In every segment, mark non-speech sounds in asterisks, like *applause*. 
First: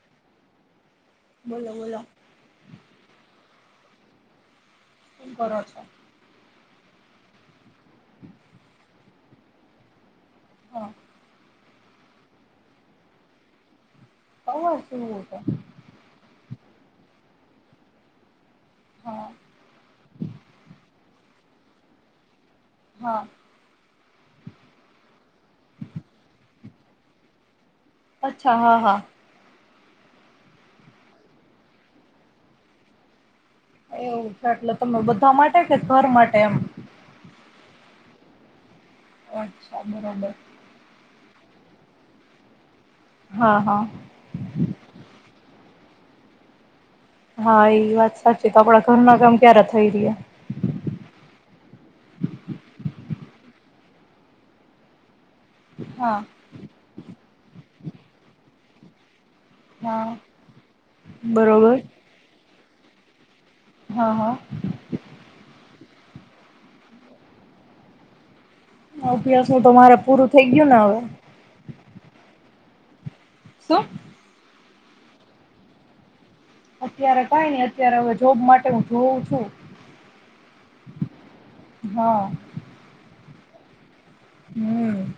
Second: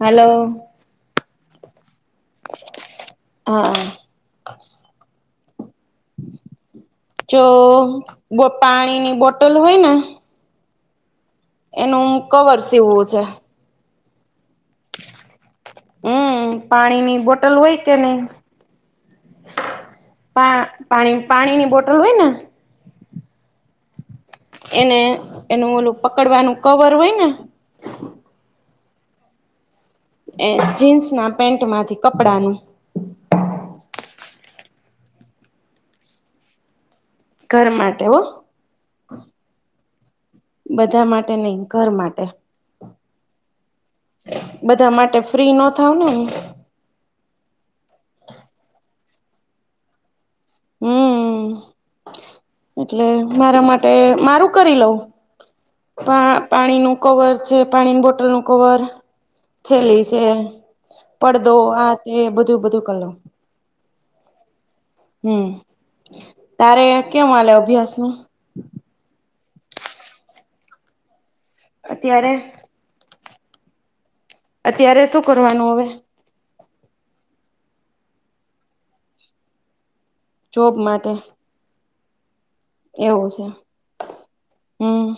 હાલો.. બોલો બોલો હા. *inaudible* હુ કરો છો? ચો પાણી ની બોટ તલ હોય ને હા. એનું કવર સીવવું છે. સવાર સુવું છે હમ પાણીની બોટ તલ હોય કે નહી હા પા પાણી પાણી ની બોટલ હોય ને હા. એને એનું ઓલું પકડવાનું કવર હોય ને. અચ્છા હા હા એ જીન્સ ના પેન્ટ માંથી કપડાનું એવું આટલ તમે બધા માટે કે ઘર માટે એમ. ઘર માટે હો. ઓન્ચ. તમ રાબ *unintelligible* બધા માટે નહીં ઘર માટે. હા હા. બધા માટે ફ્રી નત થાઉ ને હુ. હા એ વાત સાચી. તમારા ઘરના કામ ક્યારે થઈ રહ્યા. હમ એટલે મારા માટે મારું કરી લઉં. હા પા પાણી નું કવર છે. પાણીની બોટલનુ કવર થેલી હા છે. પડદો બરોબર આ તે બધું બધું. કલ. હા, હા. હમ્મ તારે કેમ મળ અભ્યાસ નું. અભ્યાસ નું તો મારે પૂરું થઈ ગયું ને હવે. અત્યારે શું. અત્યારે શું કરવાનું હવે. અત્યારે કઈ નઈ અત્યારે હવે જોબ માટે હું જોઉં છું. જોબ માટે હા. એવું છે. હમ હમ્મ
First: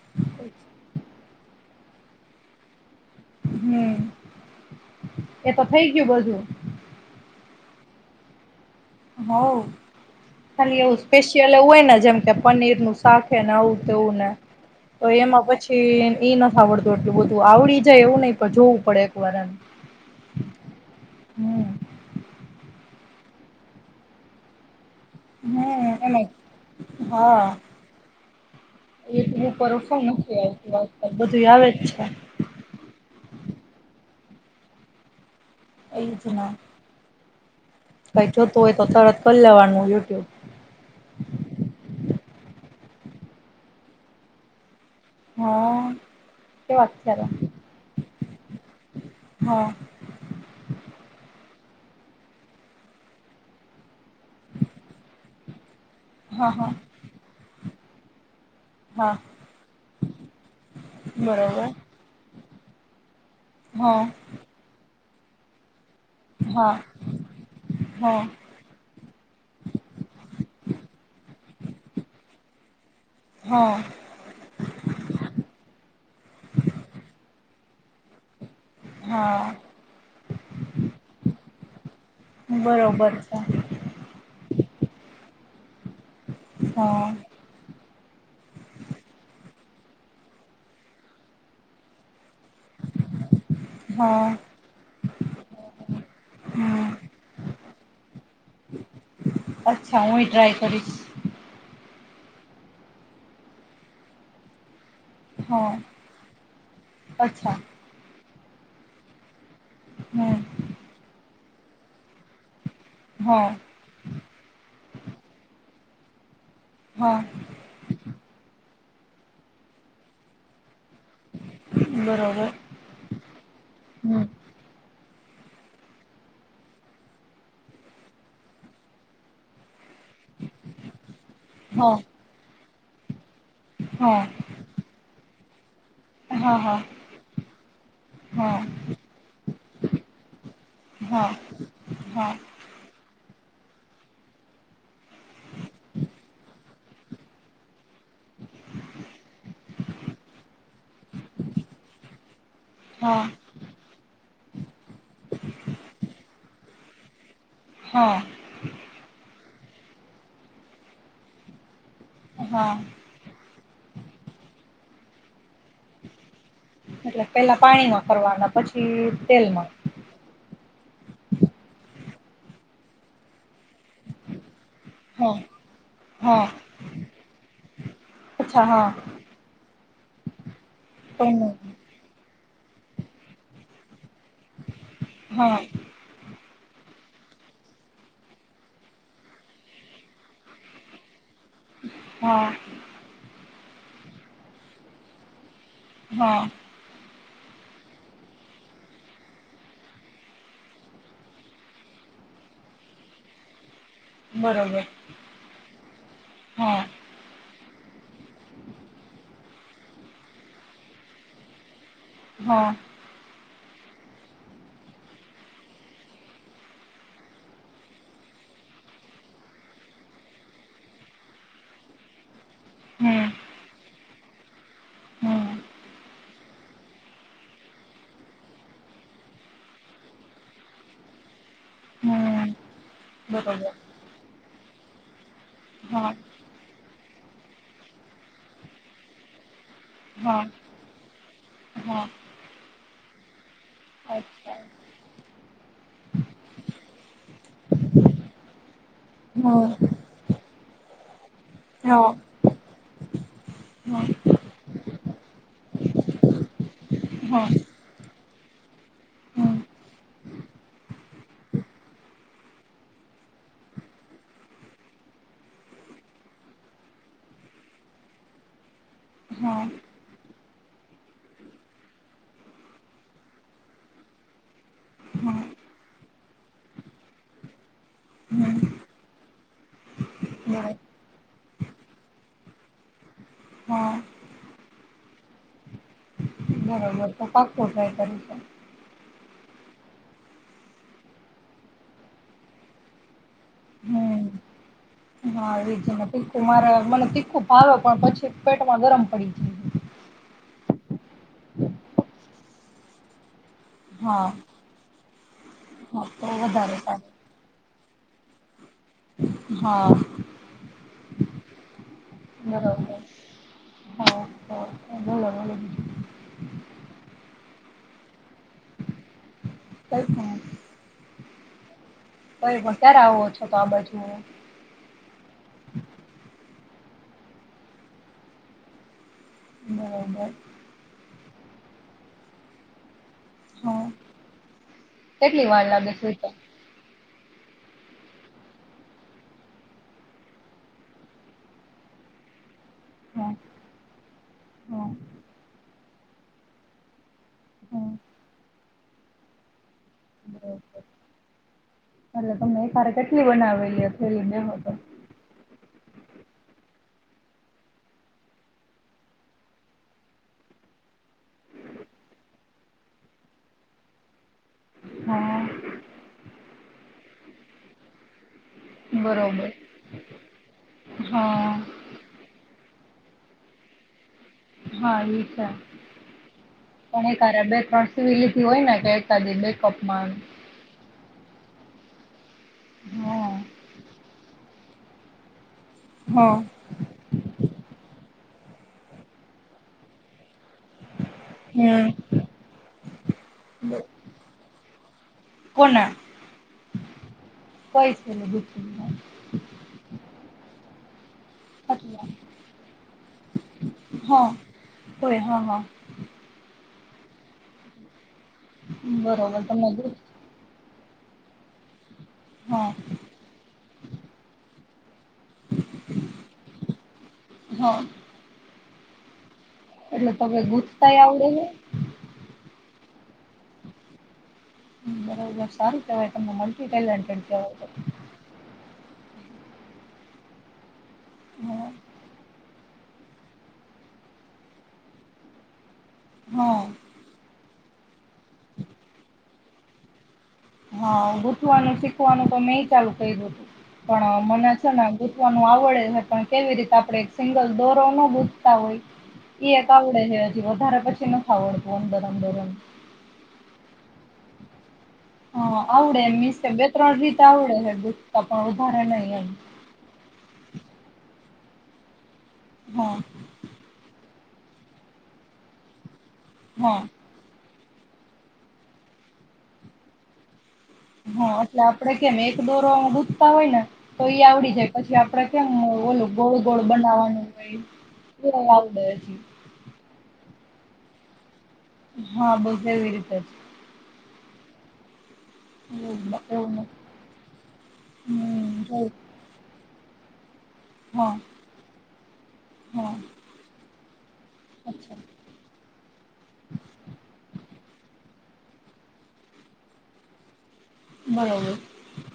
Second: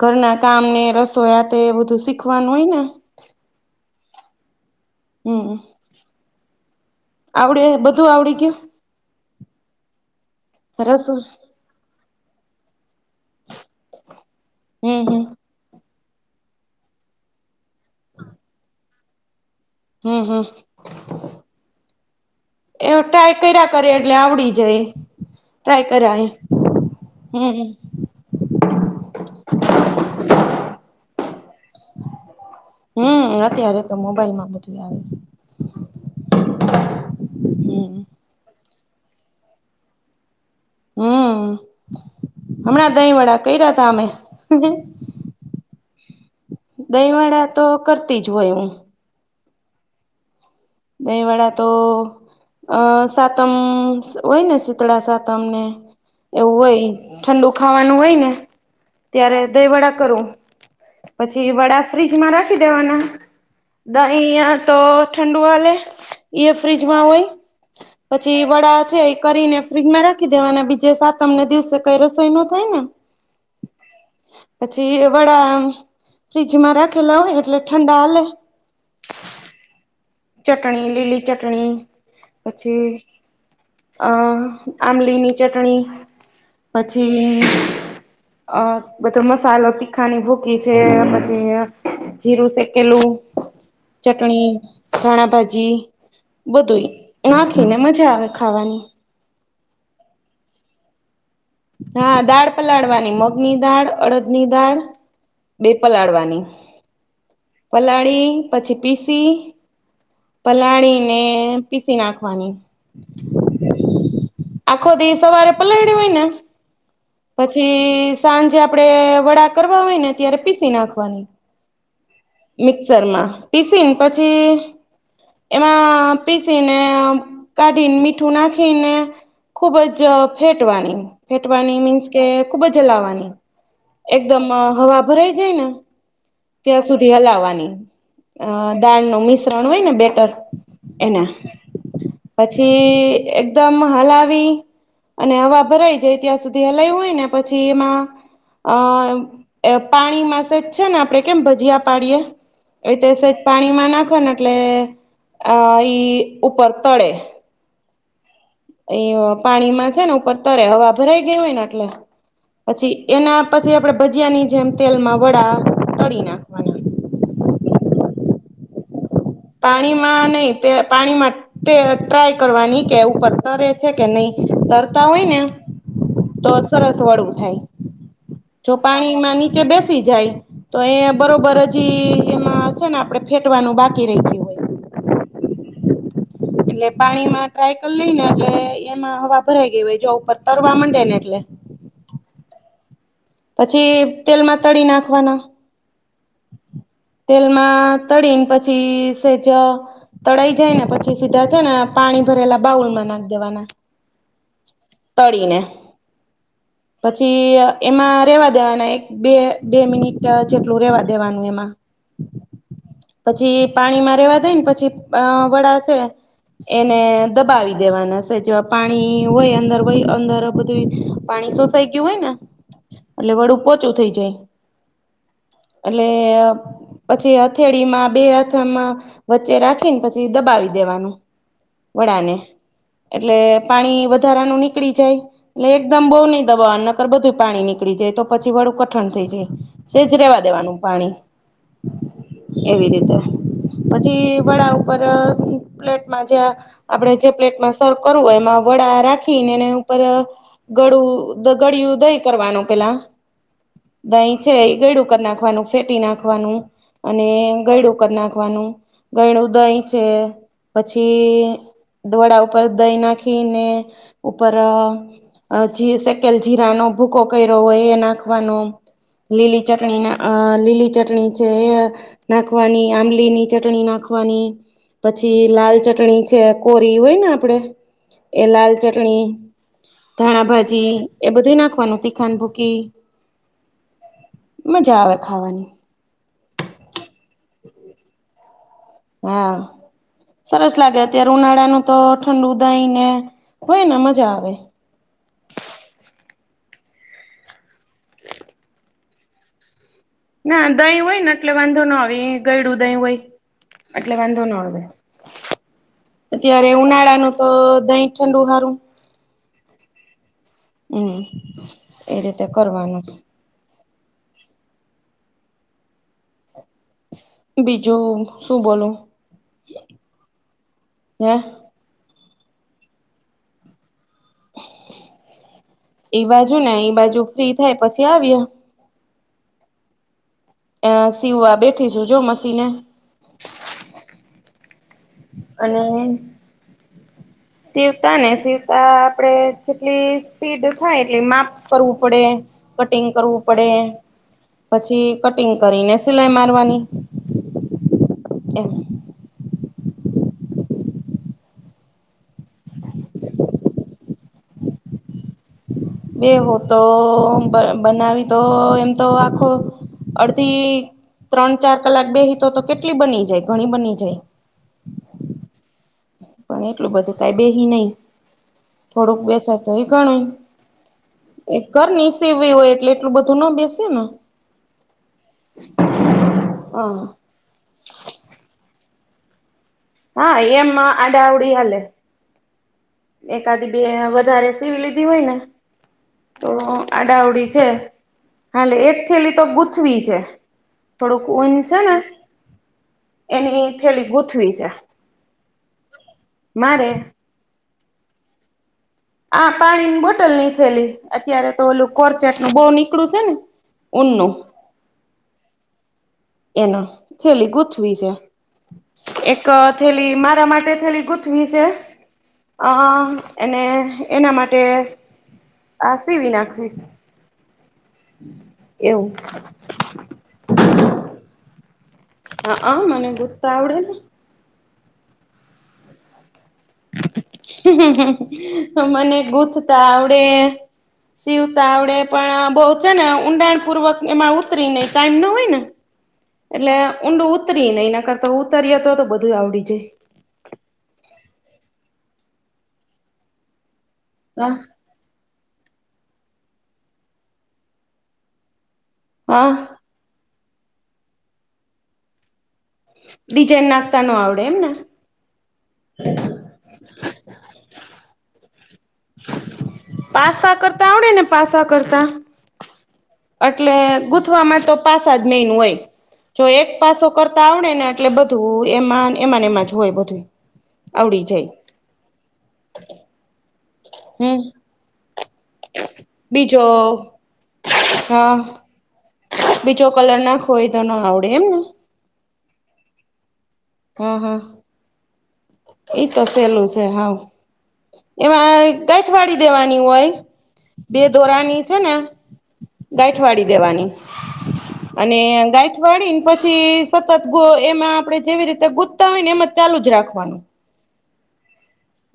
ઘરના કામને રસોયા તે એ બધું શીખવાનું હોય ને. હમ્મ. એ હમ તો થઈ ગયું બદુ. આવડે હે બધું આવડી ગયું હ ખાલી એવું રસોઈ સ્પેશિયલ એવું હોય ને જેમ કે પનીર નું શાકને આવું તેવું ને હમ તો હમ એમાં પછી એઈ નથી આવડતું એટલું બધું આવડી જાય એવું નહી પણ જોવું પડે એક વારમ હમ, હમ એ ટ્રાય કર્યા કરે એટલે આવડી જાય ટ્રાય હમ એમજ કર્યા હા હમ એ બ પરફોમત નથી આપ્યું અ બધું આવે છે હમ અત્યારે તો મોબાઈલમાં બધું આવે છે એ જ ના હમ ભાઈ જોતું હોય તો તરત કરી લેવાનું યુટ્યુબ હમ હમણાં દહી વડા કર રહ્યા હતા અમે હા કેવા અત્યારે દહીવાડા તો કરતી જ હોય હું હા દહીવાડા તો અ સાતમ હોય ને શીતળા સાતમને હા એવું હા હોય ઠંડુ ખાવાનું હોય ને હા ત્યારે દહી વડા કરું પછી બરોબર વડા ફ્રીજમાં રાખી દેવાના હા દહી તો ટઅલે. એ હા ફ્રીજમાં હોય હા પછી વડા છે એ કરીને ફ્રીજમાં રાખી દેવાના બીજે સાતમને દિવસે કઈ રસોઈ ન થાય ને હા પછી વડા ફ્રીજમાં રાખેલા હોય એટલે ઠંડા હાલે હા ચટણી લીલી ચટણી પછી બરોબર છે અ આંમલીની ચટણી. *inaudible* હા પછી અ બધો મસાલો તીખાની ભૂકી છે પછી જીરું શેકેલું હા ચટણી ધાણા ભાજી હમ બધુંય નાખીને મજા આવે ખાવાની. અચ્છા હું એ ટ્રાય કરીશ. હા દાળ પલાળવાની મગ ની દાળ અડદની દાળ. બે હા પલાળવાની અચ્છા પલાળી. પછી પીસી. હમ પલાળી ને. પીસી નાંખવાની. હા આખો દી સવારે પલા. હોયને. હા પછી સાંજે. આપડે વડા કરવા હોય ને ત્યારે પીસી નાંખવાની. બરોબર મિક્સર માં પીસીને હમ પછી. એમાં પીસી ને કાઢીને મીઠું નાખીને ખુબ જ. જ ફેટવાની ફેટવાની હા મીન્સ કે. ખૂબ જ હલાવવાની. હા એકદમ હવા ભરાય. જયના. હા હા. સુધી હલાવવાની હા દાળ નું મિશ્રણ હોય ને બેટર એન હા હા પછી. એકદમ હલાવી અને હવા ભરાઈ જાય ત્યાં સુધી હલાયું હોય ને પછી એમાં અ પાણી માસે જ છે ને આપડે કેમ ભજીયા. ડીએ એવી રીતે હા સેજ પાણીમાં નાખવાના એટલે અ ઈ. ઉપર તળે હા. એ. પાણીમાં છે ને ઉપર તરે હવા ભરાઈ ગઈ હોય ને એટલે. હા પછી એના. પછી આપડે ભજીયાની જેમ તેલમાં વડા. તળી નાખવાના એટલે પેલા પાણી ન. કરવાના પછી. તેલમાં પાણીમાં નહી પે પાણીમાં તે. ટ્રાય કરવાની કે એવું કરતા રેત છે કે નહી તરતા હોય હા ને હા તો સરસ વળું થાય અચ્છા જો હા પાણીમાં નીચે બેસ *unintelligible* જાય તો એ બરોબર જી એમાં છે ને આપડે ફેટવાનું બાક કિરેતી હોય હા. એટલે પાણીમાં ટ્રાય કર લઈ ને એટલે એમાં હવા ભરાઈ ગઈ હોય જો ઉપર તરવા માંડે ને એટલે હા. પછી તેલમાં તળી નાખવાના હા. તેલમાં તળીને પછી સેજ તળાઈ જાય ને પછી સીધા છે ને પાણી ભરેલા બાઉલમાં નાખી દેવાના. બરોબર તળીને હા પછી એમાં રહેવા દેવાના એક બે બે મિનિટ જેટલું રહેવા દ દેવાનું એમાં હા. પછી પાણીમાં રેવા દઈન પછી અ વડા છે એને દબાવી દેવાના છે જ પાણી હોય અંદરય અંદર બધું પાણી સોસાઈ ગયું હોય ને એટલે વડું પોચું થઇ જાય. *unintelligible* હા. એટલે પછી હથેળીમાં બે હાથમાં વચ્ચે રાખીને પછી દબાવી દેવાનું. વડાને હમ એટલે બરોબર પાણી વધારાનું ની પકડી જાય એટલે એકદમ હા બો ની દબવાના ર બધું પાણી નીકળી જાય તો પછી વળું કઠણ થઈ જાય. એજ હા રેવાત નુ પાણી હા એવી રીતે પછી અચ્છા. વડા ઉપર પ્લેટમાં જે આપણેે જે પ્લેટમાં સર્વ કરવું એમાં વડા રાખીને એને ઉપર ગડું ગળિયું હા દહીં કરવાનું પેલા દહીં છે એ ગયડું કરી નાખ છેટી નાખવાનું અને ગયડું નાખવાનું ગણું દહીં છે પછી દોડા ઉપર દહીં નાખીને ઉપર અ અ જી શેકેલ જીરાનો ભૂકો કર્યો હોય એ નાખવાનો લીલી ચટણી ના અ લીલી ચટણી છે એ નાખવાની આંબલી ની ચટણી નાખવાની પછી લાલ ચટણી છે કોરી હોય ને આપડે એ લાલ ચટણી ધણાભાજી એ બધુંય નાખવાનું તીખાન ભૂકી- હા. મજા આવે. ખાવાની. બરાબ તો *unintelligible* કરે છે. હા સરસ લાગે અત્યારે ઉનાળાનું તો ઠંડ દહીંને. કોઈને મજા આવે. હમ હા એજ ને તીખું મારે મને તીખું ભાવે પણ પછી પેટમાં ગરમ પડી જાય. ના દહીં હોય ને એટલે વાંધો ન આવે એ ગયડું દહીં હોય. એટલે હા વાંધો ન આવે હા તો અત્યારે વધારે સારું ઉનાળાનું તો દહીં ઠંડુ હારું. હા. હમ્મ એ રીતે કરવાનું. હ. હ બોલો બોલો બીજું. બીજું શું બોલુ. કંઈ પણ. ને તોઈ પણ ક્યારે આવો છો? તો આ બાજુ. ઈ બાજુ ને ઈ બાજુ ફ્રી થાય પછી આવીયે. બરોબર. એ સીવવા બેઠી છું. જો મશીને. હા કેટલી વાર અને લાગે છે *unintelligible* સીવતા ને સીવતા આપડે જેટલી સ્પીડ થાય એટલી માપ કરવું પડે કટિંગ હા કરવું પડે હા પછી કટિંગ કરીને સિલાઈ મારવાની હમ્મ એમ બરોબર એટલે તમને એક સાથે કેટલી બનાવેલી. *unintelligible* બેહો તો બા બનાવી તો એમ તો આખો અડધી ત્રણ ચાર કલાક બેહી તો તો કેટલી બની જાય ઘણી બની જાય હા પણ એટલું બધું કઈ બેહી નહી થોડુંક બરોબર બેસાય તો એ ગણાય હા એ ઘર ની સીવવી હોય એટલે એટલું બધું ના બેસે ને હા, એ છે, હ પણ એ કારે બે, ત્રણ સીવી લીધી હોય ને એ *inaudible* હા એમમાં આડાવડી હાલે હા એકાદી બે વધારે સીવી લીધી હોય ને હા તો આડાઅવડી છે હાલે એક થેલી તો ગુથવી છે થોડુંક ઊન છે, હમ ને એની એક થેલી ગુથવી છે, મારે. કઈછ. આ પાણીની બોટલ ની થેલી. અત્યારે તો ઓેલું કોરચેટ નું બહ નીકળું છે ને હા ઊનું. કોઈ હા હા ન થેલી ગુથ. બરોબર એક તમને ગુથ થેલી મારા માટે થેલી ગોઠવી છે. અ હા અને એના માટે આસીવી નાખવીશ. હા એવું. એટલે તમે ગૂથતાય આવડે છે? હા હ મને ગુઠતા આવડે ને. બરોબર સારું કેવાય તમે મને ગૂથતા આવડે હા શીવતા આવડે પણ બહુ છે ને ઊંડાણ પૂર્વક એમાં ઉતરી ને ટાઈમ ના હોય ને. હા એટલે ઊંડું ઉતરી ને એના કરતા ઉતરીએ તો તો બધું આવડી જાય. હા ગુતવાનું શીખવાનું તો મેં ચાલુ કર્યું હતું. પણ મના હા. છે ને નું આવડે છે પણ કેવી રીતે આપણે સિંગલ દોરો ન ગુથતા હોય હા એ એક આવડે છે. *unintelligible* વધારે પછી ન ખઆવડત અંદરમંદરમ. ડિઝાઇન નાખતા ન આવડે એમને. હા આવડે એમી બે ત્રણ રીતે આવડે હ ગુથતા પણ વધારે નહી એમ. પાસા કરતા આવડે ને પાસા કરતા. હા અટલે ગુત વામાં તો પાસા જ મેન હોય. જો એક હા પાસો કરતા આવડે એટલે બધું એમાં એમાંને એમાં જ હોય બધું. આવડી હા જાય એટલે આપડે કેમ એક દોરો ગુધતા હોય ને તો એઈ હમ આવડી જાય પછી આપડે કેમ ઓલું ગોળ બીજો ગોળ બનાવવાનું કઈ હા આવડે હજી. કોઈ તો ન આવડે એમને. હા બોધ એવી રીતે જ. હા હા! જ એઈ એવું તો એવું સહેલું નથી છે હાવ. હમ એમાં જોયું ગઠવાડી દેવાની હોય. બે હા દોરાની છે ને હા ગાંઠવાળી દેવાની. અચ્છા અને ગાંઠવાળીને પછી સતત ગો એમાં આપણે જેવી રીતે ગુતા હોય ને, એમ જ ચાલુ જ રાખો. *unintelligible* બરાબર.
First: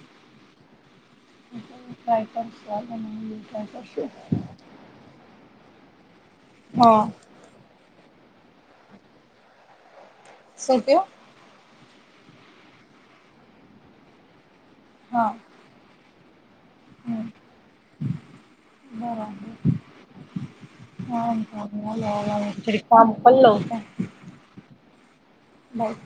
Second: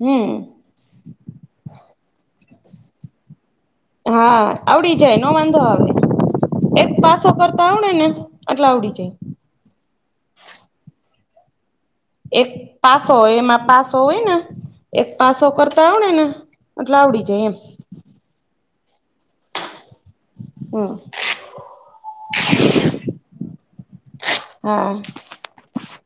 હમ! *inaudible* ફ્રાય કર સ્વાદ બને. હા, આવડી જાય. નો વાંધો આવે. એક હા પાસો કરતા આવડ ને. આટલા આવડી જાય. શું કેવ? એક પાસો હોય. એમાં પાસો હોય ને. એક હા પાસો કરતા આવડે ને. *unintelligible* આવડી હમ જાય એમ. હમ *unintelligible* *inaudible* હા! બાય